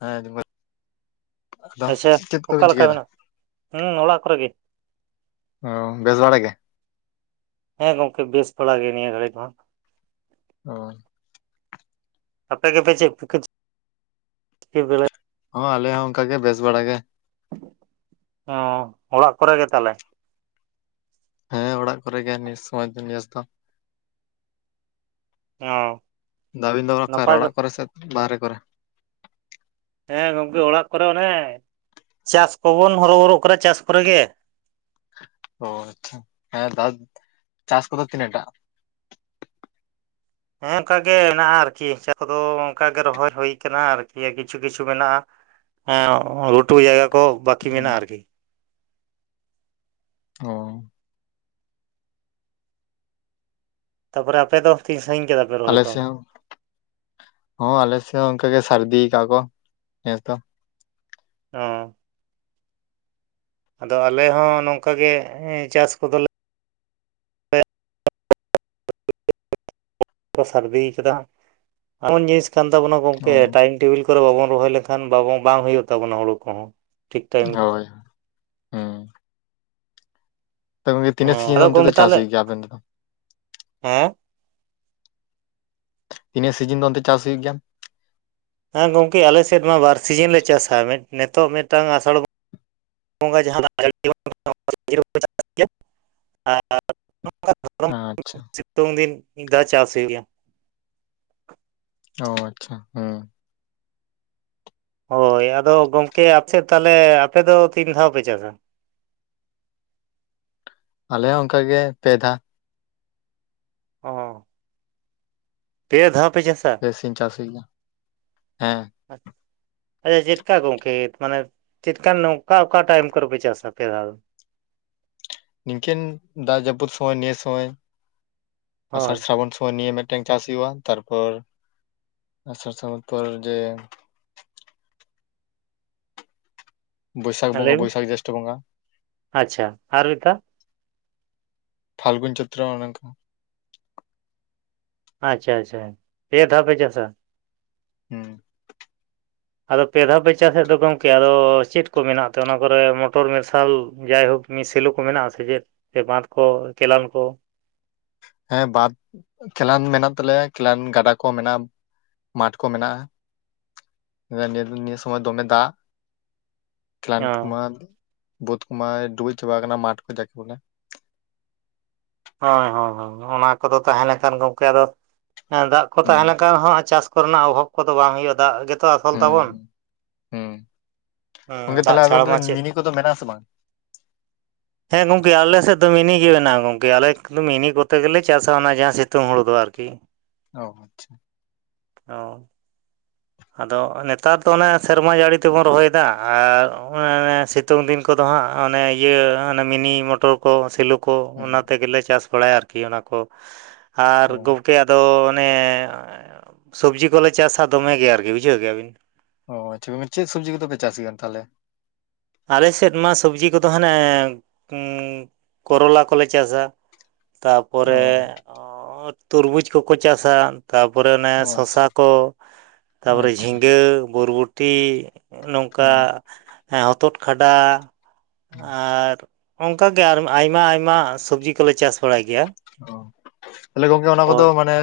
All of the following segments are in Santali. ᱦᱮᱸ ᱡᱩᱵᱟᱹᱭ ᱟᱫᱚ ᱟᱪᱪᱷᱟ ᱪᱮᱫ ᱚᱠᱟ ᱠᱚᱵᱤᱱ ᱞᱮᱠᱟ ᱪᱤᱠᱟᱹᱭ ᱫᱟ? ᱢᱮᱱᱟᱜ ᱦᱩᱸ ᱚᱲᱟᱜ ᱠᱚᱨᱮ ᱜᱮ᱾ ᱚ ᱵᱮᱥ ᱵᱟᱲᱟ ᱜᱮ? ᱦᱮᱸ ᱜᱚᱝᱠᱮ ᱵᱮᱥ ᱵᱟᱲᱟ ᱜᱮ ᱱᱤᱭᱟᱹ ᱜᱷᱟᱹᱲᱤᱡ ᱫᱚ ᱦᱟᱸᱜ᱾ ᱚ ᱟᱯᱮ ᱜᱮᱯᱮ ᱪᱮᱜ ᱠᱚᱯᱮ ᱪᱤᱠᱟᱹ ᱵᱟᱲᱟ ᱦᱚᱸ ᱟᱞᱮ ᱦᱚᱸ ᱚᱝᱠᱟᱜᱮ ᱵᱮᱥ ᱵᱟᱲᱟ ᱜᱮ᱾ ᱚ ᱚᱲᱟᱜ ᱠᱚᱨᱮ ᱜᱮ ᱛᱟᱞᱦᱮ? ᱦᱮᱸ ᱚᱲᱟᱜ ᱠᱚᱨᱮ ᱜᱮ ᱱᱤᱭᱟᱹ ᱥᱚᱢᱚᱭ ᱫᱚ ᱱᱮᱥ ᱫᱚ᱾ ᱚᱸ ᱫᱟᱵᱤᱱ ᱫᱚ ᱚᱠᱟ ᱨᱮ ᱚᱲᱟᱜ ᱠᱚᱨᱮ ᱥᱮ ᱵᱟᱦᱨᱮ ᱠᱚᱨᱮ? ᱦᱮᱸ ᱜᱚᱝᱠᱮ ᱚᱲᱟᱜ ᱠᱚᱨᱮ ᱚᱱᱮ ᱪᱟᱥ ᱠᱚᱵᱚᱱ ᱦᱚᱨᱚ ᱵᱚᱨᱚᱜ ᱠᱟᱱᱟ ᱪᱟᱥ ᱠᱚᱨᱮ ᱜᱮ᱾ ᱚ ᱟᱪᱪᱷᱟ ᱦᱮᱸ ᱫᱟ ᱪᱟᱥ ᱠᱚᱫᱚ ᱛᱤᱱᱟᱹᱜ ᱴᱟ? ᱦᱮᱸ ᱚᱱᱠᱟᱜᱮ ᱦᱮᱱᱟᱜᱼᱟ ᱟᱨᱠᱤ ᱪᱟ ᱠᱚᱫᱚ ᱚᱱᱠᱟᱜᱮ ᱨᱚᱦᱚᱭ ᱦᱩᱭ ᱠᱟᱱᱟ ᱟᱨᱠᱤ ᱠᱤᱪᱷᱩ ᱠᱤᱪᱷᱩ ᱢᱮᱱᱟᱜᱼᱟ᱾ ᱦᱮᱸ ᱜᱷᱩᱴᱩ ᱡᱟᱭᱜᱟ ᱠᱚ ᱵᱟᱹᱠᱤ ᱢᱤᱱᱟᱜᱼᱟ ᱟᱨᱠᱤ᱾ ᱚᱻ ᱛᱟᱯᱚᱨᱮ ᱟᱯᱮ ᱫᱚ ᱛᱤᱱ ᱥᱟᱺᱜᱤᱧ ᱠᱮᱫᱟ ᱯᱮ? ᱨᱚᱦᱚᱭ ᱟᱞᱮ ᱠᱚ ᱥᱮᱫ ᱦᱚᱸ, ᱦᱚᱸ ᱟᱞᱮ ᱥᱮᱫ ᱦᱚᱸ ᱚᱱᱠᱟ ᱜᱮ ᱥᱟᱹᱨᱫᱤ ᱠᱟᱜᱼᱟ ᱠᱚ ᱱᱮᱥ ᱫᱚ᱾ ᱚᱻ ᱟᱫᱚ ᱟᱞᱮ ᱦᱚᱸ ᱱᱚᱝᱠᱟᱜᱮ ᱪᱟᱥ ᱠᱚᱫᱚᱞᱮ ᱥᱟᱨᱫᱤᱭ ᱠᱟᱫᱟ ᱦᱟᱸᱜ, ᱮᱢᱚᱱ ᱡᱤᱱᱤᱥ ᱠᱟᱱ ᱛᱟᱵᱚᱱᱟ ᱜᱚᱢᱠᱮ ᱚ ᱴᱟᱭᱤᱢ ᱴᱮᱵᱤᱞ ᱚᱠᱛᱚ ᱨᱮ ᱵᱟᱵᱚᱱ ᱨᱚᱦᱚᱭ ᱞᱮᱠᱷᱟᱱ ᱵᱟᱵᱚᱱ ᱵᱟᱝ ᱦᱩᱭᱩᱜ ᱛᱟᱵᱚᱱᱟ ᱦᱩᱲᱩ ᱠᱚᱦᱚᱸ, ᱴᱷᱤᱠ ᱴᱟᱭᱤᱢ ᱨᱮ᱾ ᱦᱳᱭ ᱛᱟᱣ ᱦᱮᱸ ᱛᱤᱱᱟᱹᱜ ᱥᱤᱡᱤᱱ ᱟᱫᱚ ᱚᱱᱛᱮ ᱫᱚ ᱜᱚᱝᱠᱮ ᱪᱟᱥ ᱛᱟᱦᱚᱞᱮ ᱦᱩᱭᱩᱜ ᱜᱮᱭᱟ ᱟᱯᱮ ᱚᱱᱛᱮ ᱫᱚ? ᱦᱮᱸ, ᱛᱤᱱᱟᱹᱜ ᱥᱤᱡᱤᱱ ᱫᱚ ᱚᱱᱛᱮ ᱪᱟᱥ ᱦᱩᱭᱩᱜ ᱜᱮᱭᱟ? ᱦᱮᱸ ᱜᱚᱢᱠᱮ ᱟᱞᱮᱥᱮᱫ ᱢᱟ ᱵᱟᱨ ᱥᱤᱡᱤᱱ ᱞᱮ ᱪᱟᱥᱟ, ᱢᱤᱫ ᱱᱤᱛᱚᱜ ᱢᱤᱫᱴᱟᱝ ᱟᱥᱟᱲ ᱵᱚᱸᱜᱟ ᱡᱟᱦᱟᱸ ᱫᱟᱜ ᱡᱟᱲᱤ ᱱᱚᱜ-ᱚᱭ ᱱᱤᱛᱚᱜ ᱠᱚ ᱪᱟᱥ ᱜᱮᱭᱟ ᱟᱨ ᱟᱪᱪᱷᱟ᱾ ᱛᱩᱝ ᱫᱤᱱ ᱢᱤᱫ ᱫᱷᱟᱣ ᱪᱟᱥ ᱦᱩᱭᱩᱜ ᱜᱮᱭᱟ᱾ ᱚ ᱟᱪᱪᱷᱟ ᱦᱮᱸ᱾ ᱦᱳᱭ ᱟᱫᱚ ᱜᱚᱢᱠᱮ ᱟᱯᱮᱥᱮᱫ ᱛᱟᱦᱞᱮ ᱟᱯᱮ ᱫᱚ ᱛᱤᱱ ᱫᱷᱟᱣ ᱯᱮ ᱪᱟᱥᱟ? ᱟᱞᱮ ᱦᱚᱸ ᱚᱱᱠᱟᱜᱮ ᱯᱮ ᱫᱷᱟᱣ᱾ ᱚᱻ ᱾ ᱯᱮ ᱫᱷᱟᱣ ᱯᱮ ᱪᱟᱥᱟ? ᱯᱮ ᱥᱤᱝ ᱪᱟᱥ ᱦᱩᱭᱩᱜ ᱜᱮᱭᱟ, ᱦᱮᱸ᱾ ᱟᱪ ᱟᱪᱪᱷᱟ ᱪᱮᱫ ᱠᱟ ᱜᱚᱝᱠᱮ ᱢᱟᱱᱮ ᱪᱮᱫ ᱠᱟᱱ ᱱᱚᱝᱠᱟ ᱚᱠᱟᱴᱟᱜ ᱴᱟᱭᱤᱢ ᱠᱚᱨᱮᱯᱮ ᱪᱟᱥᱟ ᱯᱮ ᱫᱷᱟᱣ ᱫᱚ? ᱱᱤᱝᱠᱟᱹᱱ ᱫᱟᱜ ᱡᱟᱹᱯᱩᱫ ᱥᱚᱢᱚᱭ ᱱᱤᱭᱟᱹ ᱥᱚᱢᱚᱭ᱾ ᱟᱥᱟᱲ ᱦᱳᱭ ᱥᱨᱟᱵᱚᱱ ᱥᱚᱢᱚᱭ ᱱᱤᱭᱟᱹ ᱢᱤᱫ ᱢᱤᱫᱴᱮᱱ ᱪᱟᱥ ᱦᱩᱭᱩᱜᱼᱟ᱾ ᱛᱟᱨᱯᱚᱨ ᱟᱥᱟᱲ ᱥᱨᱟᱵᱚᱱ ᱯᱚᱨ ᱡᱮ ᱵᱟᱹᱭᱥᱟᱠᱷ ᱞᱟᱹᱭ ᱵᱚᱸᱜᱟ ᱢᱮ ᱵᱟᱹᱭᱥᱟᱠᱷ ᱡᱳᱥᱴᱷᱚ ᱵᱚᱸᱜᱟ᱾ ᱟᱪᱪᱷᱟ ᱟᱨ ᱢᱤᱫᱴᱟ ᱯᱷᱟᱞᱜᱩᱱ ᱪᱟᱹᱛᱨᱳ ᱚᱱᱮ ᱚᱝᱠᱟ᱾ ᱟᱪᱪᱷᱟ ᱟᱪᱪᱷᱟ᱾ ᱯᱮ ᱫᱷᱟᱣ ᱯᱮ ᱪᱟᱥᱟ᱾ ᱦᱩᱸ᱾ ᱟᱫᱚ ᱯᱮ ᱫᱷᱟᱣ ᱯᱮ ᱪᱟᱥᱮᱫ ᱫᱚ ᱜᱚᱢᱠᱮ ᱟᱫᱚ ᱪᱮᱫ ᱠᱚ ᱢᱮᱱᱟᱜ ᱛᱮ ᱚᱱᱟ ᱠᱚᱨᱮ ᱢᱚᱴᱚᱨ ᱢᱮᱥᱟᱞ ᱡᱟᱭᱦᱳᱠ ᱥᱮᱞᱚ ᱠᱚ ᱢᱮᱱᱟᱜᱼᱟ ᱥᱮ ᱪᱮᱫ, ᱥᱮ ᱵᱟᱸᱫᱷ ᱠᱚ ᱠᱮᱞᱟᱱ ᱠᱚ? ᱦᱮᱸ ᱵᱟᱸᱫᱽ, ᱠᱮᱞᱟᱱ ᱢᱮᱱᱟᱜ ᱛᱟᱞᱮᱭᱟ ᱠᱮᱞᱟᱱ ᱜᱟᱰᱟ ᱠᱚ ᱢᱮᱱᱟᱜᱼᱟ᱾ ᱢᱟᱴᱷ ᱠᱚ ᱢᱮᱱᱟᱜ -ᱟ, ᱱᱤᱭᱟᱹ ᱥᱚᱢᱚᱭ ᱫᱚᱢᱮ ᱫᱟᱜ᱾ ᱠᱮᱞᱟᱱ ᱠᱚ ᱦᱚᱸ ᱢᱟ, ᱵᱟᱹᱫᱷ ᱠᱚᱢᱟᱭ ᱰᱩᱵᱩᱡ ᱪᱟᱵᱟᱣ ᱠᱟᱱᱟ ᱢᱟᱴᱷ ᱠᱚ ᱡᱟᱠᱮ ᱵᱚᱞᱮ᱾ ᱦᱳᱭ ᱦᱳᱭ ᱦᱚᱸ ᱚᱱᱟ ᱠᱚᱫᱚ ᱛᱟᱦᱞᱮ ᱠᱷᱟᱱ ᱜᱚᱢᱠᱮ ᱟᱫᱚ, ᱫᱟᱜ ᱠᱚ ᱛᱟᱦᱮ ᱦᱩᱸ ᱞᱮᱠᱷᱟᱱ ᱦᱚᱸ ᱪᱟᱥ ᱠᱚᱨᱮᱱᱟᱜ ᱚᱵᱷᱟᱵᱽ ᱠᱚᱫᱚ ᱵᱟᱝ ᱦᱩᱭᱩᱜᱼᱟ ᱫᱟᱜ ᱜᱮ ᱡᱚᱛᱚ ᱟᱥᱚᱞ ᱛᱟᱵᱚᱱ ᱦᱩᱸ ᱦᱩᱸ ᱜᱚᱝᱠᱮ ᱫᱟᱜ ᱛᱟᱦᱚᱞᱮ ᱟᱵᱮᱱ ᱪᱷᱟᱲᱟ ᱫᱚ ᱢᱟ ᱪᱮᱫ ᱢᱤᱱᱤ ᱠᱚᱫᱚ ᱢᱮᱱᱟᱜ ᱟᱥᱮ ᱵᱟᱝ ᱦᱮᱸ ᱜᱚᱢᱠᱮ ᱟᱞᱮ ᱥᱮᱫ ᱫᱚ ᱢᱤᱱᱤ ᱜᱮ ᱢᱮᱱᱟᱜ-ᱟ ᱜᱚᱢ ᱜᱮ ᱟᱞᱮᱠ ᱫᱚ ᱢᱤᱱᱤ ᱠᱚᱛᱮ ᱜᱮᱞᱮ ᱪᱟᱥᱟ ᱚᱱᱟ ᱡᱟᱦᱟᱸ ᱥᱤᱛᱩᱝ ᱦᱩᱲᱩ ᱫᱚ ᱟᱨᱠᱤ᱾ ᱚ ᱟᱪᱪᱷᱟ᱾ ᱚ, ᱟᱫᱚ ᱱᱮᱛᱟᱨ ᱫᱚ ᱚᱱᱮ ᱥᱮᱨᱢᱟ ᱡᱟᱹᱲᱤ ᱛᱮᱵᱚᱱ ᱨᱚᱦᱚᱭ ᱫᱟ ᱟᱨ ᱚᱱᱟ ᱥᱤ ᱥᱤᱛᱩᱝ ᱫᱤᱱ ᱠᱚᱫᱚ ᱦᱟᱸᱜ ᱚᱱᱮ ᱤᱭᱟᱹ ᱚᱱᱮ ᱢᱤᱱᱤ ᱢᱚᱴᱚᱨ ᱠᱚ ᱥᱮᱞᱚ ᱠᱚ ᱦᱩᱸ ᱚᱱᱟ ᱛᱮᱜᱮᱞᱮ ᱪᱟᱥ ᱵᱟᱲᱟᱭᱟ ᱟᱨᱠᱤ ᱚᱱᱟ ᱠᱚ ᱟᱨ ᱚ ᱜᱚᱢᱠᱮ ᱟᱫᱚ ᱚᱱᱮ ᱥᱚᱵᱽᱡᱤ ᱠᱚᱞᱮ ᱪᱟᱥᱼᱟ ᱫᱚᱢᱮ ᱜᱮ ᱟᱨᱠᱤ ᱵᱩᱡᱷᱟᱹᱣ ᱠᱮᱜ-ᱟᱵᱤᱱ᱾ ᱚ ᱟᱪᱪᱷᱟ ᱪᱮᱫ ᱥᱚᱵᱽᱡᱤ ᱠᱚᱫᱚᱯᱮ ᱪᱟᱥ ᱜᱮᱭᱟ ᱛᱟᱦᱞᱮ? ᱟᱞᱮ ᱥᱮᱫ ᱢᱟ ᱥᱚᱵᱽᱡᱤ ᱠᱚᱫᱚ ᱦᱟᱱᱮ ᱠᱚᱨᱚᱞᱟ ᱠᱚᱞᱮ ᱪᱟᱥᱼᱟ᱾ ᱚ ᱛᱟᱯᱚᱨᱮ ᱛᱚᱨᱢᱩᱡᱽ ᱠᱚᱠᱚ ᱪᱟᱥᱟ᱾ ᱛᱟᱯᱚᱨᱮ ᱚᱱᱮ ᱚ ᱟᱪᱪᱷᱟ ᱥᱚᱥᱟ ᱠᱚ, ᱛᱟᱯᱚᱨᱮ ᱟᱪᱪᱷᱟ ᱡᱷᱤᱸᱜᱟᱹ ᱵᱚᱨᱵᱚᱴᱤ᱾ ᱚ ᱱᱚᱝᱠᱟ ᱦᱚᱛᱚᱫ ᱠᱷᱟᱰᱟ ᱟᱨ ᱚᱱᱠᱟ ᱜᱮ ᱟᱨ ᱟᱭᱢᱟ ᱟᱭᱢᱟ ᱥᱚᱵᱽᱡᱤ ᱠᱚᱞᱮ ᱪᱟᱥ ᱵᱟᱲᱟᱭ ᱜᱮᱭᱟ ᱚ ᱛᱟᱦᱞᱮ ᱜᱚᱝᱠᱮ ᱚᱱᱟ ᱠᱚᱫᱚ ᱦᱳᱭ ᱢᱟᱱᱮ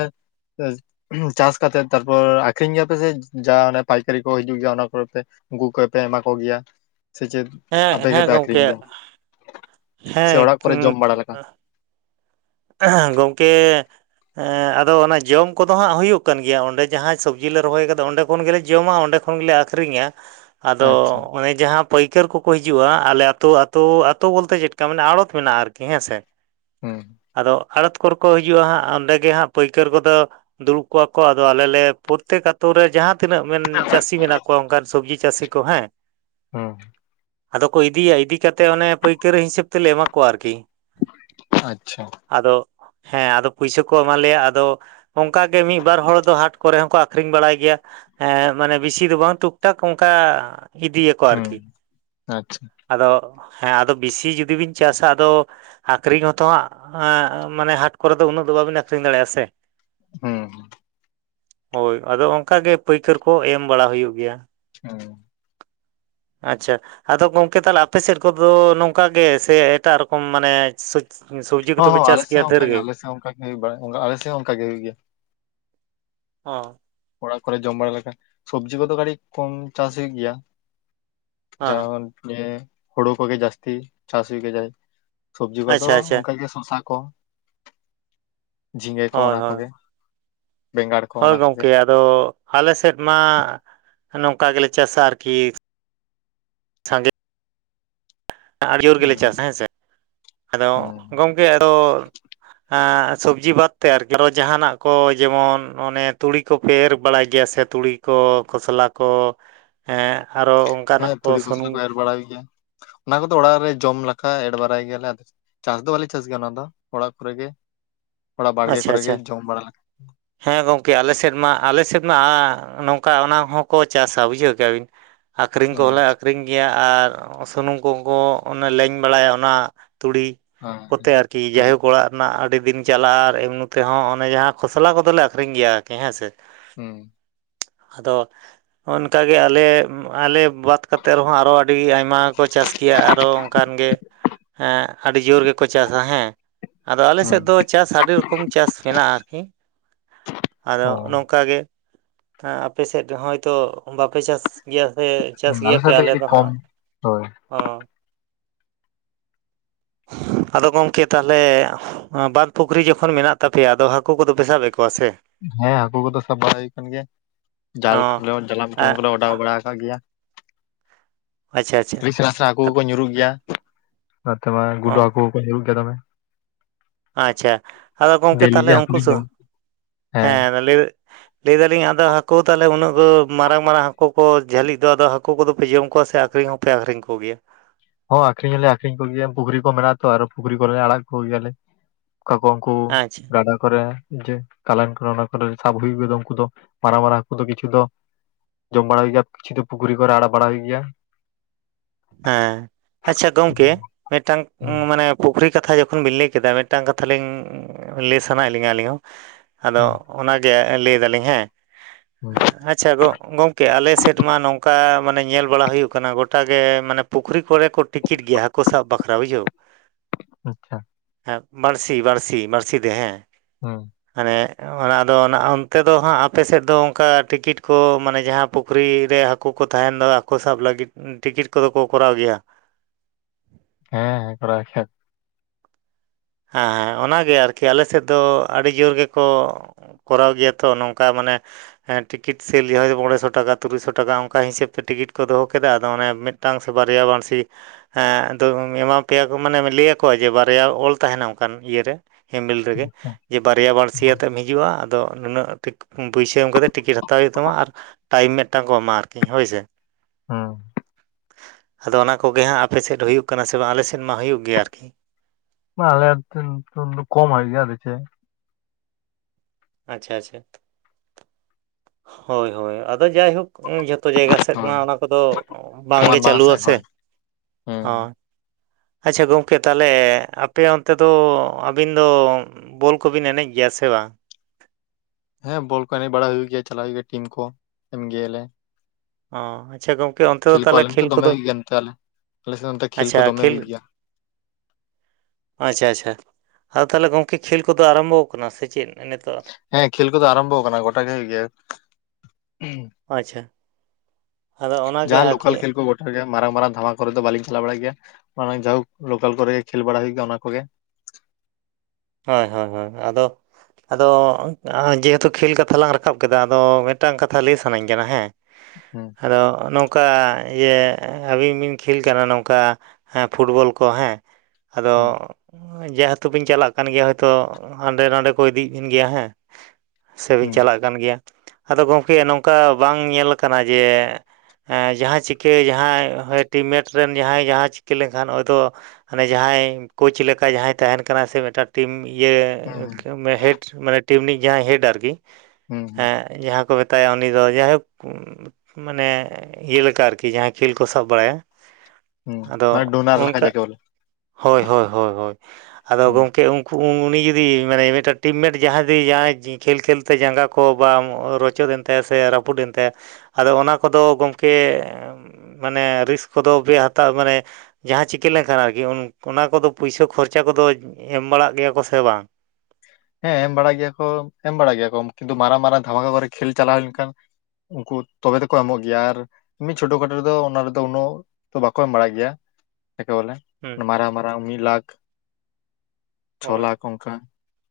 ᱪᱟᱥ ᱠᱟᱛᱮᱜ ᱛᱟᱨᱯᱚᱨ ᱟᱠᱷᱨᱤᱧ ᱜᱮᱭᱟ ᱯᱮ ᱥᱮ ᱡᱟ ᱚᱱᱮ ᱯᱟᱭᱠᱟᱨᱤ ᱠᱚ ᱦᱤᱡᱩᱜ ᱜᱮᱭᱟ ᱚᱱᱟ ᱠᱚᱨᱮ ᱯᱮ ᱩᱱᱠᱩ ᱠᱷᱚᱭ ᱯᱮ ᱮᱢᱟ ᱠᱚᱜᱮᱭᱟ, ᱥᱮ ᱪᱮᱫ? ᱦᱮᱸ ᱟᱯᱮ ᱦᱮᱸ ᱜᱮᱯᱮ ᱜᱚᱢᱠᱮ ᱟᱠᱷᱨᱤᱧ ᱜᱮᱭᱟ, ᱥᱮ ᱦᱮᱸ ᱚᱲᱟᱜ ᱠᱚᱨᱮ ᱡᱚᱢ ᱵᱟᱲᱟ ᱞᱮᱠᱟ? ᱤᱦᱮᱸ ᱜᱚᱝᱠᱮ ᱟᱫᱚ ᱚᱱᱟ ᱡᱚᱢ ᱠᱚᱫᱚ ᱦᱟᱸᱜ ᱦᱩᱭᱩᱜ ᱠᱟᱱ ᱜᱮᱭᱟ, ᱚᱸᱰᱮ ᱡᱟᱦᱟᱸ ᱥᱚᱵᱽᱡᱤ ᱞᱮ ᱨᱚᱦᱚᱭ ᱠᱟᱫᱟ ᱚᱸᱰᱮ ᱠᱷᱚᱱ ᱜᱮᱞᱮ ᱡᱚᱢᱟ, ᱚᱸᱰᱮ ᱠᱷᱚᱱ ᱜᱮᱞᱮ ᱟᱹᱠᱷᱨᱤᱧᱼᱟ ᱾ ᱟᱫᱚ ᱟᱪᱪᱷᱟ ᱚᱱᱮ ᱡᱟᱦᱟᱸ ᱯᱟᱹᱭᱠᱟᱹᱨ ᱠᱚᱠᱚ ᱦᱤᱡᱩᱜᱼᱟ ᱟᱞᱮ ᱟᱛᱳ ᱟᱛᱳ, ᱟᱛᱳ ᱵᱚᱞᱛᱮ ᱪᱮᱫᱠᱟ ᱢᱟᱱᱮ ᱟᱲᱚᱛ ᱢᱮᱱᱟᱜᱼᱟ ᱟᱨᱠᱤ ᱦᱮᱸ ᱥᱮ ᱾ ᱦᱩᱸ ᱟᱫᱚ ᱟᱲᱚᱛ ᱠᱚᱨᱮ ᱠᱚ ᱦᱤᱡᱩᱜᱼᱟ ᱦᱟᱸᱜ ᱚᱸᱰᱮᱜᱮ ᱦᱟᱸᱜ ᱯᱟᱹᱭᱠᱟᱹᱨ ᱠᱚᱫᱚ ᱫᱩᱲᱩᱵ ᱠᱚᱜᱼᱟ ᱠᱚ ᱟᱫᱚ ᱟᱞᱮ ᱞᱮ ᱯᱳᱛᱛᱮᱠ ᱟᱛᱳ ᱨᱮ ᱡᱟᱦᱟᱸ ᱛᱤᱱᱟᱹᱜ ᱢᱮᱱ ᱪᱟᱹᱥᱤ ᱢᱮᱱᱟᱜ ᱠᱚᱣᱟ ᱚᱱᱠᱟᱱ ᱥᱚᱵᱽᱡᱤ ᱪᱟᱹᱥᱤ ᱠᱚ ᱦᱮᱸ ᱦᱩᱸ ᱟᱫᱚ ᱠᱚ ᱤᱫᱤᱭᱟ ᱤᱫᱤ ᱠᱟᱛᱮ ᱚᱱᱮ ᱯᱟᱹᱭᱠᱟᱹᱨ ᱦᱤᱥᱟᱹᱵ ᱛᱮᱞᱮ ᱮᱢᱟ ᱠᱚᱣᱟ ᱟᱨᱠᱤ ᱾ ᱟᱪᱪᱷᱟ ᱾ ᱟᱫᱚ ᱦᱮᱸ ᱟᱫᱚ ᱯᱩᱭᱥᱟᱹ ᱠᱚ ᱮᱢᱟ ᱞᱮᱭᱟ ᱟᱫᱚ ᱚᱱᱠᱟ ᱜᱮ ᱢᱤᱫ ᱵᱟᱨ ᱦᱚᱲ ᱫᱚ ᱦᱟᱴ ᱠᱚᱨᱮ ᱦᱚᱸᱠᱚ ᱟᱠᱷᱨᱤᱧ ᱵᱟᱲᱟᱭ ᱜᱮᱭᱟ ᱾ ᱮᱸ ᱢᱟᱱᱮ ᱵᱤᱥᱤ ᱫᱚ ᱵᱟᱝ ᱴᱩᱠ ᱴᱟᱠ ᱚᱱᱠᱟ ᱤᱫᱤᱭᱟ ᱠᱚ ᱦᱩᱸ ᱟᱨᱠᱤ ᱟᱪᱪᱷᱟ ᱟᱫᱚ ᱦᱮᱸ ᱟᱫᱚ ᱵᱤᱥᱤ ᱡᱩᱫᱤ ᱵᱤᱱ ᱪᱟᱥᱟ ᱟᱫᱚ ᱟᱠᱷᱨᱤᱧ ᱦᱚᱸᱛᱚ ᱦᱟᱸᱜ ᱢᱟᱱᱮ ᱦᱟᱴ ᱠᱚᱨᱮ ᱫᱚ ᱩᱱᱟᱹᱜ ᱫᱚ ᱵᱟᱹᱵᱤᱱ ᱟᱠᱷᱨᱤᱧ ᱫᱟᱲᱮᱜᱼᱟ ᱥᱮ ᱾ ᱦᱩᱸ ᱦᱩᱸ ᱦᱳᱭ ᱟᱫᱚ ᱚᱱᱠᱟ ᱜᱮ ᱯᱟᱹᱭᱠᱟᱹᱨ ᱠᱚ ᱮᱢ ᱵᱟᱲᱟ ᱦᱩᱭᱩᱜ ᱜᱮᱭᱟ ᱾ ᱚᱸ ᱟᱪᱪᱷᱟ ᱾ ᱟᱫᱚ ᱜᱚᱝᱠᱮ ᱛᱟᱦᱞᱮ ᱟᱯᱮ ᱥᱮᱫ ᱠᱚᱫᱚ ᱱᱚᱝᱠᱟ ᱜᱮ ᱥᱮ ᱮᱴᱟᱜ ᱨᱚᱠᱚᱢ ᱢᱟᱱᱮ ᱥᱚᱵᱽᱡᱤ ᱦᱚᱸ ᱠᱚᱫᱚᱯᱮ ᱦᱚᱸ ᱪᱟᱥ ᱟᱞᱮ ᱥᱮᱜ ᱜᱮᱭᱟ ᱦᱚᱸ ᱰᱷᱮᱨ ᱚᱱᱠᱟ ᱜᱮ ᱟᱞᱮ ᱥᱮᱜ ᱚᱱᱠᱟᱜᱮ [unintelligible] ᱟᱞᱮ ᱥᱮᱜ ᱦᱚᱸ ᱚᱱᱠᱟ ᱜᱮ ᱦᱩᱭᱩᱜ ᱜᱮᱭᱟ ᱾ ᱚᱸ ᱚᱲᱟᱜ ᱠᱚᱨᱮ ᱡᱚᱢ ᱵᱟᱲᱟ ᱞᱮᱠᱟ ᱥᱚᱵᱽᱡᱤ ᱠᱚᱫᱚ ᱠᱟᱹᱴᱤᱡ ᱠᱚᱢ ᱪᱟᱥ ᱦᱩᱭᱩᱜ ᱜᱮᱭᱟ ᱾ ᱦᱮᱸ [unintelligible] ᱦᱩᱲᱩ ᱠᱚᱜᱮ ᱡᱟᱹᱥᱛᱤ ᱪᱟᱥ ᱦᱩᱭ ᱜᱮ ᱡᱟᱭ ᱥᱚᱵᱽᱡᱤ ᱠᱚᱫᱚ ᱟᱪᱪᱷᱟ ᱟᱪᱪᱷᱟ ᱚᱱᱠᱟ ᱜᱮ ᱥᱚᱥᱟ ᱠᱚ ᱾ ᱡᱷᱤᱸᱜᱟᱹ ᱠᱚ ᱦᱳᱭ ᱚᱱᱟ ᱦᱳᱭ ᱠᱚᱜᱮ ᱾ ᱦᱳᱭ ᱜᱚᱝᱠᱮ ᱟᱫᱚ ᱟᱞᱮ ᱥᱮᱫ ᱢᱟ, ᱱᱚᱝᱠᱟ ᱜᱮᱞᱮ ᱪᱟᱥᱟ ᱟᱨᱠᱤ ᱥᱟᱸᱜᱮ ᱟᱹᱰᱤ ᱡᱳᱨ ᱜᱮᱞᱮ ᱦᱩᱸ ᱪᱟᱥᱟ ᱦᱮᱸ ᱥᱮ, ᱟᱫᱚ ᱦᱩᱸ ᱜᱚᱝᱠᱮ ᱟᱫᱚ ᱮᱸ ᱥᱚᱵᱽᱡᱤ ᱵᱟᱫ ᱛᱮ ᱟᱨᱠᱤ ᱟᱨᱚ ᱡᱟᱦᱟᱸᱱᱟᱜ ᱠᱚ ᱡᱮᱢᱚᱱ ᱚᱱᱮ ᱛᱩᱲᱤ ᱠᱚ ᱯᱮ ᱮᱨ ᱵᱟᱲᱟᱭ ᱜᱮᱭᱟ ᱥᱮ ᱛᱩᱲᱤ ᱠᱚ ᱠᱷᱚᱥᱞᱟ ᱠᱚ ᱮᱸᱜ ᱟᱨᱚ ᱦᱮᱸ ᱚᱱᱠᱟᱱᱟᱜ ᱛᱩᱲᱤ ᱠᱷᱚᱥᱞᱟ ᱥᱩᱱᱩᱢ ᱠᱚ ᱮᱨ ᱵᱟᱲᱟᱭ ᱦᱩᱭᱩᱜ ᱜᱮᱭᱟ, ᱚᱱᱟ ᱠᱚᱫᱚ ᱚᱲᱟᱜ ᱨᱮ ᱡᱚᱢ ᱞᱟᱠᱟ ᱮᱲ ᱵᱟᱨᱟᱭ ᱜᱮᱭᱟᱞᱮ [unintelligible] ᱾ ᱪᱟᱥ ᱫᱚ ᱵᱟᱞᱮ ᱪᱟᱥ ᱜᱮᱭᱟ ᱚᱱᱟ ᱫᱚ, ᱚᱲᱟᱜ ᱠᱚᱨᱮᱜᱮ ᱚᱲᱟᱜ ᱵᱟᱲᱜᱮ ᱟᱪᱪᱷᱟ ᱠᱚᱨᱮᱜᱮ ᱟᱪᱪᱷᱟ ᱡᱚᱢ ᱵᱟᱲᱟ ᱞᱟ ᱦᱮᱸ ᱜᱚᱝᱠᱮ ᱟᱞᱮ ᱥᱮᱫ ᱢᱟ ᱟᱞᱮ ᱥᱮᱫ ᱢᱟ ᱱᱚᱝᱠᱟ ᱚᱱᱟ ᱦᱚᱸᱠᱚ ᱪᱟᱥᱟ ᱵᱩᱡᱷᱟᱹᱣ ᱠᱮᱭᱟᱵᱤᱱ ᱾ ᱟᱠᱷᱨᱤᱧ ᱠᱚᱦᱚᱸ ᱞᱮ ᱟᱹᱠ ᱟᱪᱪᱷᱟ ᱟᱹᱠᱷᱨᱤᱧ ᱜᱮᱭᱟ ᱟᱨ, ᱥᱩᱱᱩᱢ ᱠᱚᱠᱚ ᱚᱱᱟ ᱞᱮᱧ ᱵᱟᱲᱟᱭᱟ ᱚᱱᱟ ᱛᱩᱲᱤ ᱦᱮᱸ ᱾ ᱠᱚᱛᱮ ᱦᱮᱸ ᱟᱨᱠᱤ ᱛᱩᱲᱤ ᱡᱟᱭᱦᱳᱠ ᱚᱲᱟᱜ ᱨᱮᱱᱟᱜ ᱟᱹᱰᱤ ᱫᱤᱱ ᱪᱟᱞᱟᱜᱼᱟ᱾ ᱮᱢᱱᱤ ᱛᱮᱦᱚᱸ ᱚᱱᱮ ᱡᱟᱦᱟᱸ ᱠᱷᱚᱥᱞᱟ ᱠᱚᱫᱚ ᱞᱮ ᱟᱠᱷᱨᱤᱧ ᱜᱮᱭᱟ ᱟᱨᱠᱤ ᱦᱮᱸ ᱥᱮ ᱾ ᱦᱩᱸ ᱾ ᱟᱫᱚ ᱚᱱᱠᱟᱜᱮ ᱟᱞᱮ ᱟᱞᱮ ᱵᱟᱫ ᱠᱟᱛᱮᱜ ᱨᱮᱦᱚᱸ ᱟᱨᱚ ᱟᱹᱰᱤ ᱟᱭᱢᱟ ᱜᱮᱠᱚ ᱪᱟᱥ ᱜᱮᱭᱟ, ᱟᱨᱦᱚ ᱚᱱᱠᱟᱱ ᱜᱮ ᱦᱮᱸ ᱟᱹᱰᱤ ᱡᱳᱨ ᱜᱮᱠᱚ ᱪᱟᱥᱟ ᱦᱮᱸ ᱟᱫᱚ ᱟᱞᱮ ᱥᱮᱫ ᱦᱩᱸ ᱫᱚ ᱪᱟᱥ ᱟᱹᱰᱤ ᱨᱚᱠᱚᱢ ᱪᱟᱥ ᱢᱮᱱᱟᱜᱼᱟ ᱟᱨᱠᱤ ᱟᱫᱚ ᱚ ᱱᱚᱝᱠᱟ ᱜᱮ ᱟᱯᱮ ᱥᱮᱫ ᱦᱚᱭᱛᱚ ᱵᱟᱯᱮ ᱪᱟᱥ ᱜᱮᱭᱟ ᱥᱮ ᱪᱟᱥ ᱜᱮᱭᱟ ᱯᱮ ᱟᱞᱮ ᱫᱚ ᱦᱟᱸᱜ ᱦᱳᱭ ᱟᱫᱚ ᱜᱚᱝᱠᱮ ᱛᱟᱦᱚᱞᱮ ᱵᱟᱸᱫ ᱯᱩᱠᱷᱨᱤ ᱡᱚᱠᱷᱚ ᱡᱚᱠᱷᱚᱱ ᱢᱮᱱᱟᱜ ᱛᱟᱯᱮᱭᱟ ᱟᱫᱚ ᱦᱟᱹᱠᱩ ᱠᱚᱫᱚ ᱯᱮ ᱥᱟᱵᱮᱫ ᱠᱚᱣᱟ ᱥᱮ? ᱦᱮᱸ ᱦᱟᱹᱠᱩ ᱠᱚᱫᱚ ᱥᱟᱵ ᱵᱟᱲᱟ ᱦᱩᱭᱩ ᱠᱟᱱ ᱜᱮᱭᱟ ᱡᱟᱞ ᱚ ᱠᱚᱞᱮ ᱡᱟᱞᱟᱢ ᱴᱟᱞᱟᱚᱱ ᱠᱚᱞᱮ ᱚᱰᱟᱣ ᱵᱟᱲᱟ ᱜᱮᱭᱟ ᱟᱪᱪᱷᱟ ᱟᱪᱪᱷᱟ [unintelligible] ᱦᱟᱹᱠᱩ ᱠᱚᱠᱚ ᱧᱩᱨᱩᱜ ᱜᱮᱭᱟ᱾ ᱱᱛᱮᱢᱟ ᱜᱩᱰᱩ ᱚ ᱦᱟᱹᱠᱩ ᱦᱚᱸᱠᱚ ᱧᱩᱨᱩ ᱜᱮᱭᱟ ᱫᱚᱢᱮ᱾ ᱟᱪᱪᱷᱟ ᱟᱫᱚ ᱜᱚᱝᱠᱮ ᱰᱮᱞᱤ ᱛᱟᱦᱚᱞᱮ ᱜᱮ ᱦᱟᱹᱠᱩ ᱩᱱᱠᱩ ᱞᱤᱧ ᱡᱚᱢ ᱦᱮᱸ ᱞᱟᱹᱭ ᱞᱟᱹᱭ ᱫᱟᱞᱤᱧ ᱟᱫᱚ ᱦᱟᱹᱠᱩ ᱛᱟᱦᱚᱞᱮ ᱩᱱᱟᱹᱜ ᱫᱚ ᱢᱟᱨᱟᱝ ᱢᱟᱨᱟᱝ ᱦᱟᱹᱠᱩ ᱠᱚ ᱡᱷᱟᱟᱹᱞᱤ ᱫᱚ ᱟᱫᱚ ᱦᱟᱹᱠᱩ ᱦᱟᱹᱠᱩ ᱠᱚᱫᱚ ᱯᱮ ᱡᱚᱢ ᱠᱚᱣᱟ ᱥᱮ ᱟᱹᱠᱷᱨᱤᱧ ᱦᱚᱸᱯᱮ ᱟᱠᱷᱨᱤᱧ ᱠᱚᱜᱮᱭᱟ? ᱦᱚᱸ ᱟᱠᱷᱨᱤᱧ ᱦᱚᱸᱞᱮ ᱟᱹᱠᱷᱨᱤᱧ ᱠᱚᱜᱮᱭᱟ ᱯᱩᱠᱷᱨᱤ ᱠᱚ ᱢᱮᱱᱟᱜ ᱟᱛᱚ ᱟᱨ ᱯᱩᱠᱷᱨᱤ ᱠᱚᱨᱮ ᱟᱲᱟᱜ ᱠᱚᱜᱮᱭᱟᱞᱮ᱾ [unintelligible] ᱟᱪᱪᱷᱟ ᱜᱟᱰᱟ ᱠᱚᱨᱮ ᱡᱮ ᱠᱟᱞᱟᱱ ᱠᱚᱨᱮ ᱚᱱᱟ ᱠᱚᱨᱮ ᱥᱟᱵ ᱦᱩᱭᱩᱜ ᱫᱚ ᱩᱱᱠᱩ ᱫᱚ ᱢᱟᱨᱟᱝ ᱢᱟᱨᱟᱝ ᱦᱟᱹᱠᱩ ᱫᱚ ᱠᱤᱪᱷᱩ ᱫᱚ ᱡᱚᱢ ᱵᱟᱲᱟ ᱦᱩᱭᱩᱜ ᱜᱮᱭᱟ ᱠᱤᱪᱷᱩ ᱫᱚ ᱯᱩᱠᱷᱨᱤ ᱠᱚᱨᱮ ᱟᱲᱟᱜ ᱵᱟᱲᱟ ᱦᱩᱭ ᱜᱮᱭᱟ᱾ ᱦᱮᱸ ᱟᱪᱪᱷᱟ ᱜᱚᱝᱠᱮ ᱢᱤᱫᱴᱟᱝ ᱦᱩᱸ ᱢᱟᱱᱮ ᱯᱩᱠᱷᱨᱤ ᱠᱟᱛᱷᱟ ᱡᱚᱠᱷᱚᱱ ᱵᱤᱱ ᱞᱟᱹᱭ ᱠᱮᱫᱟ ᱢᱤᱫᱴᱟᱝ ᱠᱟᱛᱷᱟ ᱞᱤᱧ ᱞᱟᱹᱭ ᱥᱟᱱᱟᱭᱮᱫ ᱞᱤᱧᱟᱹ ᱟᱹᱞᱤᱧ ᱦᱚᱸ, ᱟᱫᱚ ᱦᱩᱸ ᱚᱱᱟᱜᱮ ᱞᱟᱹᱭ ᱫᱟᱞᱤᱧ ᱦᱮᱸ᱾ ᱦᱩᱸ ᱟᱪᱪᱷᱟ ᱜ ᱜᱚᱝᱠᱮ ᱟᱞᱮ ᱥᱮᱫ ᱢᱟ ᱱᱚᱝᱠᱟ ᱢᱟᱱᱮ ᱧᱮᱞ ᱵᱟᱲᱟ ᱦᱩᱭᱩᱜ ᱠᱟᱱᱟ ᱜᱚᱴᱟᱜᱮ ᱢᱟᱱᱮ ᱯᱩᱠᱷᱨᱤ ᱠᱚᱨᱮ ᱠᱚ ᱴᱤᱠᱤᱴ ᱜᱮᱭᱟ ᱦᱟᱹᱠᱩ ᱥᱟᱵ ᱵᱟᱠᱷᱨᱟ ᱵᱩᱡᱷᱟᱹᱣ, ᱟᱪᱪᱷᱟ ᱦᱮᱸ ᱵᱟᱹᱬᱥᱤ ᱵᱟᱹᱬᱥᱤ ᱵᱟᱹᱬᱥᱤ ᱛᱮ ᱦᱮᱸ ᱾ [unintelligible] [unintelligible] ᱚᱱᱟ ᱟᱫᱚ ᱚᱱᱟ ᱚᱱᱛᱮ ᱫᱚ ᱦᱟᱸᱜ ᱟᱯᱮ ᱥᱮᱫ ᱫᱚ ᱚᱱᱠᱟ ᱴᱤᱠᱤᱴ ᱠᱚ ᱢᱟᱱᱮ ᱡᱟᱦᱟᱸ ᱯᱩᱠᱷᱨᱤ ᱨᱮ ᱦᱟᱹᱠᱩ ᱠᱚ ᱛᱟᱦᱮᱱ ᱫᱚ ᱦᱟᱹᱠᱩ ᱥᱟᱵ ᱞᱟᱹᱜᱤᱫ ᱴᱤᱠᱤᱴ ᱠᱚᱫᱚ ᱠᱚ ᱠᱚᱨᱟᱣ ᱜᱮᱭᱟ᱾ ᱦᱮᱸ ᱦᱮᱸ ᱠᱚᱨᱟᱣ ᱜᱮᱭᱟ᱾ ᱦᱮᱸ ᱦᱮᱸ ᱚᱱᱟᱜᱮ ᱟᱨᱠᱤ ᱟᱞᱮ ᱥᱮᱫ ᱫᱚ ᱟᱹᱰᱤ ᱡᱳᱨ ᱜᱮᱠᱚ ᱠᱚᱨᱟᱣ ᱜᱮᱭᱟ ᱛᱚ ᱱᱚᱝᱠᱟ ᱢᱟᱱᱮ ᱦᱮᱸ ᱴᱤᱠᱤᱴ ᱥᱮᱞ ᱢᱚᱬᱮᱥᱚ ᱴᱟᱠᱟ ᱛᱩᱨᱩᱭ ᱥᱚ ᱴᱟᱠᱟ ᱚᱱᱠᱟ ᱦᱤᱥᱟᱹᱵᱽ ᱛᱮ ᱴᱤᱠᱤᱴ ᱠᱚ ᱫᱚᱦᱚ ᱠᱮᱫᱟ ᱟᱫᱚ ᱚᱱᱮ ᱢᱤᱫ ᱢᱤᱫᱴᱟᱝ ᱥᱮ ᱵᱟᱨᱭᱟ ᱵᱟᱹᱲᱥᱤ ᱟᱫᱚ ᱮᱢᱟ ᱯᱮᱭᱟ ᱠᱚ ᱢᱟᱱᱮ ᱞᱟᱹᱭ ᱟᱠᱚᱣᱟ ᱡᱮ ᱵᱟᱨᱭᱟ ᱚᱞ ᱛᱟᱦᱮᱱᱟ ᱚᱱᱠᱟᱱ ᱤᱭᱟᱹᱨᱮ ᱦᱮᱱᱵᱤᱞ ᱨᱮᱜᱮ ᱥᱮ ᱡᱮ ᱵᱟᱨᱭᱟ ᱵᱟᱹᱲᱥᱤ ᱟᱛᱮ ᱢᱤᱜ ᱦᱤᱡᱩᱜᱼᱟ ᱟᱫᱚ ᱱᱩᱱᱟᱹᱜ ᱯᱩᱭᱥᱟᱹ ᱮᱢ ᱠᱟᱛᱮᱫ ᱴᱤᱠᱤᱴ ᱦᱟᱛᱟᱣ ᱦᱩᱭᱩᱜ ᱛᱟᱢᱟ, ᱟᱨ ᱴᱟᱭᱤᱢ ᱢᱤᱫᱴᱟᱝ ᱠᱚ ᱮᱢᱟ ᱟᱨᱠᱤ ᱦᱳᱭ ᱥᱮ᱾ ᱦᱩᱸ ᱾ ᱟᱫᱚ ᱚᱱᱟ ᱠᱚᱜᱮ ᱦᱟᱸᱜ ᱟᱯᱮ ᱥᱮᱫ ᱦᱩᱭᱩᱜ ᱠᱟᱱᱟ ᱥᱮ ᱵᱟᱝ ᱟᱞᱮ ᱥᱮᱫ ᱢᱟ ᱦᱩᱭᱩᱜ ᱜᱮᱭᱟ ᱟᱨᱠᱤ ᱾ [inaudible] ᱟᱪᱪᱷᱟ ᱟᱪᱪᱷᱟ᱾ ᱦᱳᱭ ᱦᱳᱭ ᱟᱫᱚ ᱡᱟᱭᱦᱳᱠ᱾ ᱡᱷᱚᱛᱚ ᱡᱟᱭᱜᱟ ᱥᱮᱫ ᱢᱟ ᱦᱳᱭ ᱚᱱᱟ ᱠᱚᱫᱚ, ᱵᱟᱝᱜᱮ ᱥᱚᱢᱟᱱ ᱵᱟᱝ ᱪᱟᱹᱞᱩ ᱥᱮ ᱟᱥᱮ ᱦᱳᱭ ᱦᱩᱸ ᱦᱳᱭ᱾ ᱟᱪᱪᱷᱟ ᱜᱚᱝᱠᱮ ᱛᱟᱦᱟᱞᱮ ᱟᱯᱮ ᱚᱱᱛᱮ ᱫᱚ ᱟᱹᱵᱤᱱ ᱫᱚ ᱵᱚᱞ ᱠᱚᱵᱤᱱ ᱮᱱᱮᱡ ᱜᱮᱭᱟ ᱥᱮ ᱵᱟᱝ? ᱦᱮᱸ ᱵᱚᱞ ᱠᱚ ᱮᱱᱮᱡ ᱵᱟᱲᱟ ᱦᱩᱭᱩᱜ ᱜᱮᱭᱟ ᱪᱟᱞᱟᱜ ᱦᱩᱭᱩᱜ ᱜᱮᱭᱟ ᱴᱤᱢ ᱠᱚ ᱮᱢᱜᱮᱭᱟᱞᱮ᱾ ᱚ ᱟᱪᱪᱷᱟ ᱜᱚᱝᱠᱮ ᱚᱱᱛᱮ ᱫᱚ ᱠᱚ ᱛᱟᱦᱟᱞᱮ ᱟᱞᱮ ᱱᱚᱛᱮ ᱠᱷᱮᱞ ᱫᱚᱢᱮ ᱠᱚᱫᱚ, ᱦᱩᱭᱩᱜ ᱜᱮᱭᱟ ᱱᱚᱛᱮ ᱟᱞᱮ ᱟᱞᱮ ᱥᱮᱫ ᱱᱚᱛᱮ ᱟᱪᱪᱷᱟ ᱠᱚ ᱫᱚᱢᱮ ᱠᱷᱮᱞ ᱦᱩᱭᱩᱜ ᱜᱮᱭᱟ ᱟᱪᱪᱷᱟ ᱟᱪᱪᱷᱟ᱾ ᱟᱫᱚ ᱛᱟᱦᱟᱞᱮ ᱜᱚᱝᱠᱮ ᱠᱷᱮᱞ ᱠᱚᱫᱚ ᱟᱨᱟᱢᱵᱷᱚ ᱟᱠᱟᱱᱟ ᱥᱮ ᱪᱮᱫ? ᱱᱤᱛᱚᱜ ᱦᱮᱸ ᱠᱷᱮᱞ ᱠᱚᱫᱚ ᱟᱨᱟᱢᱵᱷᱚ ᱟᱠᱟᱱᱟ ᱜᱚᱴᱟ ᱜᱮ ᱦᱩᱭᱩᱜ ᱜᱮᱭᱟ᱾ ᱟᱪᱪᱷᱟ᱾ ᱟᱫᱚ ᱚᱱᱟᱜᱮ ᱡᱟ ᱟᱨᱠᱤ ᱞᱳᱠᱟᱞ ᱠᱷᱮᱞ ᱠᱚ ᱢᱟᱨᱟᱝ ᱢᱟᱨᱟᱝ ᱫᱷᱟᱣᱟ ᱠᱚᱨᱮᱫ ᱵᱟᱟᱹᱞᱤᱧ ᱪᱟᱞᱟᱣ ᱵᱟᱲᱟᱭ ᱜᱮᱭᱟ ᱡᱟᱱᱮ ᱡᱟᱦᱳᱠ ᱞᱳᱠᱟᱞ ᱠᱚᱨᱮᱜ ᱜᱮ ᱠᱷᱮᱞ ᱵᱟᱲᱟ ᱦᱳᱭᱩᱜ ᱜᱮᱭᱟ ᱚᱱᱟ ᱠᱚᱜᱮ᱾ ᱦᱳᱭ ᱦᱳᱭ ᱦᱳᱭ ᱟᱫᱚ ᱟᱫᱚ ᱡᱮᱦᱮᱛᱩ ᱠᱷᱮᱞ ᱠᱟᱛᱷᱟ ᱞᱟᱝ ᱨᱟᱠᱟᱵ ᱠᱮᱫᱟ ᱟᱫᱚ ᱢᱤᱫᱴᱟᱝ ᱠᱟᱛᱷᱟ ᱞᱮᱭ ᱥᱟᱱᱟᱧ ᱠᱟᱱᱟ ᱦᱮᱸ? ᱦᱩᱸ ᱟᱫᱚ ᱱᱚᱝᱠᱟ ᱤᱭᱟᱹ ᱟᱹᱵᱤᱱ ᱵᱤᱱ ᱠᱷᱮᱞ ᱠᱟᱱᱟ ᱱᱚᱝᱠᱟ ᱦᱮᱸ ᱯᱷᱩᱰᱵᱚᱞ ᱠᱚ ᱦᱮ, ᱸ ᱟᱫᱚ ᱦᱩᱸ ᱡᱟ ᱟᱛᱩ ᱵᱤᱱ ᱪᱟᱞᱟᱜ ᱠᱟᱱ ᱜᱮᱭᱟ ᱦᱚᱭᱛᱚ ᱦᱟᱸᱰᱮ ᱱᱟᱰᱮ ᱠᱚ ᱤᱫᱤᱭᱮᱫ ᱵᱤᱱ ᱜᱮᱭᱟ ᱦᱮᱸ ᱥᱮᱵᱤᱱ ᱦᱩᱸ ᱪᱟᱞᱟᱜ ᱠᱟᱱ ᱜᱮᱭᱟ᱾ ᱟᱫᱚ ᱜᱚᱝᱠᱮ ᱱᱚᱝᱠᱟ ᱵᱟᱝ ᱧᱮᱞ ᱠᱟᱱᱟ ᱡᱮ ᱮ ᱡᱟᱦᱟᱸᱭ ᱪᱤᱠᱟᱹ ᱡᱟᱦᱟᱭ ᱦᱚᱭ ᱴᱤᱢᱢᱮᱴ ᱨᱮᱱ ᱡᱟᱦᱟᱸᱭ ᱡᱟᱦᱟᱸ ᱪᱤᱠᱟᱹ ᱞᱮᱱᱠᱷᱟᱱ ᱦᱚᱭ ᱛᱚ ᱦᱟᱱᱮ ᱡᱟᱦᱟᱸᱭ ᱠᱳᱪ ᱞᱮᱠᱟ ᱡᱟᱦᱟᱸᱭ ᱛᱟᱦᱮᱱ ᱠᱟᱱᱟ ᱥᱮ ᱢᱤᱫᱴᱟᱱ ᱴᱤᱢ ᱤᱭᱟᱹ ᱦᱩᱸ ᱦᱮᱰ ᱢᱟᱱᱮ ᱴᱤᱢ ᱨᱤᱱᱤᱡ ᱡᱟᱦᱟᱸ ᱦᱮᱴ ᱟᱨᱠᱤ᱾ ᱦᱩᱸ ᱦᱩᱸ ᱦᱮᱸ ᱡᱟᱦᱟᱸ ᱠᱚ ᱢᱮᱛᱟᱭᱟ ᱩᱱᱤ ᱫᱚ ᱡᱟᱭᱦᱳᱠ ᱢᱟᱱᱮ ᱤᱭᱟᱹ ᱞᱮᱠᱟ ᱟᱨᱠᱤ ᱡᱟᱦᱟᱸᱭ ᱠᱷᱮᱞ ᱠᱚ ᱥᱟᱵ ᱵᱟᱲᱟᱭᱟ, ᱦᱩᱸ ᱟᱫᱚ ᱢᱟᱱᱮ ᱰᱳᱱᱟᱨ ᱞᱮᱠᱟ ᱚᱱᱠᱟ᱾ ᱡᱟᱠᱮ ᱵᱚᱞᱮ ᱦᱳᱭ ᱦᱳᱭ ᱦᱳᱭ ᱦᱳᱭ ᱟᱫᱚ ᱦᱩᱸ ᱜᱚᱝᱠᱮ ᱚᱱ ᱩᱱᱤ ᱡᱩᱫᱤ ᱢᱟᱱᱮ ᱢᱤᱫᱴᱟᱝ ᱴᱤᱢᱢᱮᱴ ᱡᱟᱦᱟᱸᱭ ᱡᱩᱫᱤ ᱡᱟᱦᱟᱸᱭ ᱠᱷᱮᱞ ᱠᱷᱮᱞ ᱛᱮ ᱡᱟᱸᱜᱟ ᱠᱚ ᱵᱟᱢ ᱨᱚᱪᱚᱫ ᱮᱱ ᱛᱟᱭᱟ ᱥᱮ ᱨᱟᱹᱯᱩᱫ ᱮᱱ ᱛᱟᱭᱟ, ᱟᱫᱚ ᱚᱱᱟ ᱠᱚᱫᱚ ᱜᱚᱝᱠᱮ ᱢᱟᱱᱮ ᱨᱤᱠᱤᱥᱠ ᱠᱚᱫᱚ ᱯᱮ ᱦᱟᱛᱟᱣ ᱢᱟᱱᱮ ᱡᱟᱦᱟᱸ ᱪᱤᱠᱟᱹ ᱞᱮᱱᱠᱷᱟᱱ ᱟᱨᱠᱤ᱾ ᱤᱭᱟᱹ ᱚᱱᱟ ᱠᱚᱫᱚ ᱯᱩᱭᱥᱟᱹ ᱠᱷᱚᱨᱪᱟ ᱠᱚᱫᱚ ᱮᱢ ᱵᱟᱲᱟᱜ ᱜᱮᱭᱟ ᱠᱚ ᱥᱮ ᱵᱟᱝ? ᱦᱮᱸ ᱮᱢ ᱵᱟᱲᱟ ᱜᱮᱭᱟ ᱠᱚ, ᱮᱢ ᱵᱟᱲᱟ ᱜᱮᱭᱟ ᱠᱚ ᱠᱤᱱᱛᱩ ᱢᱟᱨᱟᱝ ᱢᱟᱨᱟᱝ ᱫᱷᱟᱢᱟᱠᱟ ᱠᱚᱨᱮ ᱠᱷᱮᱞ ᱪᱟᱞᱟᱣ ᱞᱮᱱᱠᱷᱟᱱ ᱩᱱᱠᱩ ᱛᱚᱵᱮ ᱫᱚᱠᱚ ᱮᱢᱚᱜ ᱜᱮᱭᱟ ᱟᱨ ᱮᱢᱱᱤ ᱪᱷᱳᱴᱳ ᱠᱷᱟᱴᱳ ᱨᱮᱫᱚ ᱚᱱᱟ ᱨᱮᱫᱚ ᱩᱱᱟᱹᱜ ᱛᱚ ᱵᱟᱠᱚ ᱮᱢ ᱵᱟᱲᱟᱜ ᱜᱮᱭᱟ᱾ ᱮᱠᱮ ᱵᱚᱞᱮ ᱦᱩᱸ ᱢᱟᱨᱟᱝ ᱢᱟᱨᱟᱝ ᱢᱤᱫ ᱞᱟᱠᱷ ᱦᱳᱭ ᱪᱷᱚᱞᱟᱠᱷ ᱚᱱᱠᱟ,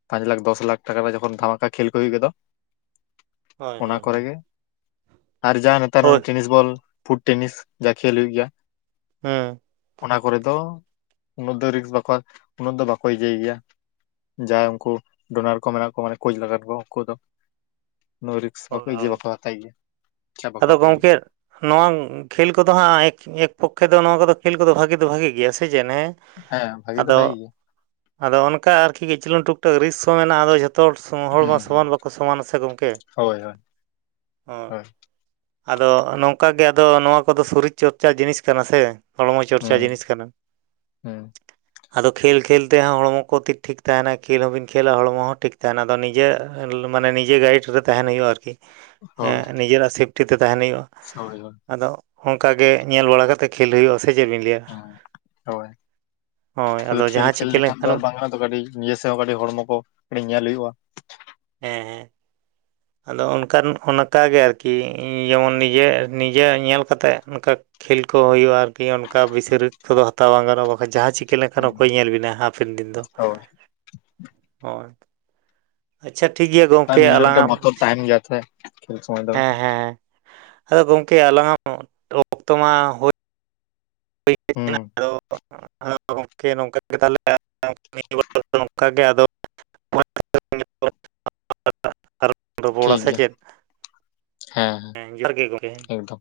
ᱯᱟᱸᱪ ᱞᱟᱠᱷ ᱫᱚᱥ ᱞᱟᱠᱷ ᱴᱟᱠᱟ ᱡᱚᱠᱷᱚᱱ ᱫᱷᱟᱢᱟᱠᱟ ᱠᱷᱮᱞ ᱠᱚ ᱦᱩᱭᱩᱜ ᱜᱮ ᱫᱚ ᱦᱳᱭ ᱚᱱᱟ ᱦᱳᱭ ᱠᱚᱨᱮᱜᱮ, ᱟᱨ ᱡᱟᱦᱟᱸ ᱱᱮᱛᱟᱨ ᱦᱳᱭ ᱱᱚᱝ ᱴᱮᱱᱤᱥ ᱵᱚᱞ ᱯᱷᱩᱴ ᱴᱮᱱᱤᱥ ᱡᱟ ᱠᱷᱮᱞ ᱦᱩᱭᱩᱜ ᱜᱮᱭᱟ᱾ ᱦᱩᱸ᱾ ᱚᱱᱟ ᱠᱚᱨᱮ ᱫᱚ, ᱩᱱᱟᱹᱜ ᱫᱚ ᱨᱤᱠ ᱵᱟᱠᱚ ᱩᱱᱟᱹᱜ ᱫᱚ ᱵᱟᱠᱚ ᱤᱭᱟᱹᱤᱭ ᱜᱮᱭᱟ᱾ ᱡᱟᱦᱟᱸᱭ ᱩᱱᱠᱩ ᱰᱳᱱᱟᱨ ᱠᱚ ᱢᱮᱱᱟᱜ ᱠᱚ ᱢᱟᱱᱮ ᱠᱳᱪ ᱞᱮᱠᱟᱱ ᱠᱚ ᱩᱱᱠᱩ ᱫᱚ ᱩᱱᱟ ᱨᱤᱠᱥ ᱦᱳᱭ ᱵᱟᱠᱚ ᱤᱭᱟᱹ ᱦᱳᱭ ᱵᱟᱠᱚ ᱦᱟᱛᱟᱣ ᱜᱮᱭᱟ ᱪᱟ ᱵᱟᱠᱚ ᱟᱫᱚ ᱦᱟᱛᱟᱣ ᱜᱮᱭᱟ᱾ ᱜᱚᱢᱠᱮ ᱱᱚᱣᱟ ᱠᱷᱮᱞ ᱠᱚᱫᱚ ᱦᱟᱸᱜ ᱮᱠ ᱮᱠ ᱯᱚᱠᱠᱷᱮ ᱫᱚ ᱱᱚᱣᱟ ᱠᱚᱫᱚ ᱠᱷᱮᱞ ᱠᱚᱫᱚ ᱵᱷᱟᱜᱮ ᱫᱚ ᱵᱷᱟᱜᱮ ᱜᱮᱭᱟ ᱥᱮ ᱪᱮᱫ ᱦᱮᱸ? ᱦᱮᱸ ᱵᱷᱟᱜᱤ ᱫᱚ ᱟᱫᱚ ᱵᱷᱟᱜᱤ ᱜᱮᱭᱟ᱾ ᱟᱫᱚ ᱚᱱᱠᱟ ᱟᱨᱠᱤ ᱠᱤᱪᱩᱝ ᱜᱟᱱ ᱴᱩᱠ ᱴᱟᱠ ᱨᱤᱠᱤᱥ ᱦᱚᱸ ᱢᱮᱱᱟᱜᱼᱟ ᱟᱫᱚ ᱡᱷᱚᱛᱚ ᱦᱚᱲ ᱦᱚᱲ ᱦᱩᱸ ᱢᱟ ᱦᱩᱸ ᱥᱚᱢᱟᱱ ᱵᱟᱠᱚ ᱥᱚᱢᱟᱱᱟ ᱥᱮ ᱜᱚᱝᱠᱮ ᱾ ᱦᱳᱭ ᱦᱳᱭ᱾ ᱦᱩᱸ ᱦᱳᱭ ᱟᱫᱚ ᱱᱚᱝᱠᱟ ᱜᱮ ᱟᱫᱚ ᱱᱚᱣᱟ ᱠᱚᱫᱚ ᱥᱚᱨᱤᱨ ᱪᱚᱨᱪᱟ ᱡᱤᱱᱤᱥ ᱠᱟᱱᱟ ᱥᱮ᱾ ᱦᱚᱲᱢᱚ ᱪᱚᱨᱪᱟ ᱦᱩᱸ ᱡᱤᱱᱤᱥ ᱠᱟᱱᱟ᱾ ᱦᱩᱸ ᱟᱫᱚ ᱠᱷᱮᱞ ᱠᱷᱮᱞ ᱛᱮᱦᱚᱸ ᱦᱚᱲᱢᱚ ᱠᱚ ᱛᱷᱤᱠ ᱴᱷᱤᱠ ᱛᱟᱦᱮᱸᱱᱟ ᱠᱷᱮᱞ ᱦᱚᱸ ᱵᱤᱱ ᱠᱷᱮᱞᱟ ᱦᱚᱲᱢᱚ ᱦᱚᱸ ᱴᱷᱤᱠ ᱛᱟᱦᱮᱸᱱᱟ ᱟᱫᱚ ᱱᱤᱡᱮ ᱢᱟᱱᱮ ᱱᱤᱡᱮ ᱜᱟᱭᱤᱰ ᱨᱮ ᱛᱟᱦᱮᱸᱱ ᱦᱩᱭᱩᱜᱼᱟ ᱟᱨᱠᱤ, ᱦᱳᱭ ᱱᱤᱡᱮᱨᱟᱜ ᱥᱮᱯᱴᱤ ᱛᱮ ᱛᱟᱦᱮᱸᱱ ᱦᱩᱭᱩᱜᱼᱟ᱾ [unintelligible] ᱟᱫᱚ ᱚᱝᱠᱟ ᱜᱮ ᱧᱮᱞ ᱵᱟᱲᱟ ᱠᱟᱛᱮ ᱠᱷᱮᱞ ᱦᱩᱭᱩᱜᱼᱟ ᱥᱮ ᱪᱮᱫ ᱵᱤᱱ ᱞᱟᱹᱭᱟ? ᱦᱮᱸ ᱦᱳᱭ ᱦᱳᱭ ᱠᱷᱟᱞᱤ ᱟᱫᱚ ᱠᱷᱮᱞ ᱡᱟᱦᱟᱸ ᱠᱷᱮᱞ ᱪᱤᱠᱟᱹ ᱞᱮᱠᱷᱟᱱ ᱫᱚ ᱟᱨ ᱞᱮᱱᱠᱷᱟᱱᱮᱢ ᱵᱟᱝ ᱜᱟᱱᱚᱜ-ᱟ ᱛᱚ ᱠᱟᱹᱴᱤᱡ ᱱᱤᱡᱮ ᱥᱮᱫ ᱦᱚᱸ ᱠᱟᱹᱴᱤᱡ ᱦᱚᱲᱢᱚ ᱠᱚ ᱠᱟᱹᱴᱤᱡ ᱧᱮᱞ ᱦᱩᱭᱩᱜᱼᱟ᱾ ᱦᱮᱸ ᱦᱮᱸ᱾ ᱟᱫᱚ ᱚᱱᱠᱟᱱ ᱚᱱᱠᱟᱱᱜᱮ ᱟᱨᱠᱤ ᱡᱮᱢᱚᱱ ᱱᱤᱡᱮ ᱱᱤᱡᱮᱨᱟᱜ ᱧᱮᱞ ᱠᱟᱛᱮᱜ ᱚᱱᱠᱟ ᱠᱷᱮᱞ ᱠᱚ ᱦᱳᱭᱳᱜᱼᱟ ᱟᱨᱠᱤ ᱚᱱᱠᱟ ᱵᱮᱥᱤ ᱨᱤᱠᱥ ᱠᱚᱫᱚ ᱦᱟᱛᱟᱣ ᱵᱟᱝ ᱜᱟᱱᱚᱜᱼᱟ ᱵᱟᱠᱷᱟᱡ ᱡᱟᱦᱟᱸ ᱪᱤ ᱠᱟ. ᱞᱮᱠᱷᱟᱱ ᱦᱩᱸ ᱚᱠᱚᱭ ᱧᱮᱞ ᱵᱤᱱᱟ ᱦᱟᱯᱮᱱ ᱫᱤᱱ ᱫᱚ᱾ ᱦᱳᱭ ᱦᱳᱭ᱾ ᱟᱪᱷᱟ ᱴᱷᱤᱠ ᱜᱮ ᱟᱨ ᱱᱤᱡᱮᱨᱟᱜ ᱢᱤᱫᱴᱟᱝ ᱵᱚᱛᱚᱨ ᱛᱟᱦᱮᱸᱱ ᱜᱮᱭᱟ ᱥᱮ, ᱠᱷᱮᱞ ᱥᱚᱢᱚᱭ ᱫᱚ᱾ ᱦᱮᱸ ᱦᱮᱸ ᱟᱫᱚ ᱜᱚᱝᱠᱮ ᱟᱞᱟᱝᱟᱜ ᱚᱠᱛᱚ ᱢᱟ ᱦᱳᱭ ᱦᱩᱸ᱾ ᱟᱫᱚ ᱜᱚᱝᱠᱮ ᱱᱚᱝᱠᱟ ᱜᱮ ᱛᱟᱦᱚᱞᱮ ᱱᱤᱭᱟ ᱵᱟᱨ ᱫᱚ ᱱᱚᱝᱠᱟ ᱜᱮ ᱟᱫᱚ [unintelligible] [inaudible] ᱨᱚᱯᱚᱲᱟ ᱴᱷᱤᱠ ᱥᱮ ᱜᱮᱭᱟ ᱪᱮᱫ? ᱦᱮᱸ ᱡᱚᱦᱟᱨ ᱜᱮ ᱜᱚᱝᱠᱮ᱾ ᱦᱮᱸ ᱮᱠᱫᱚᱢ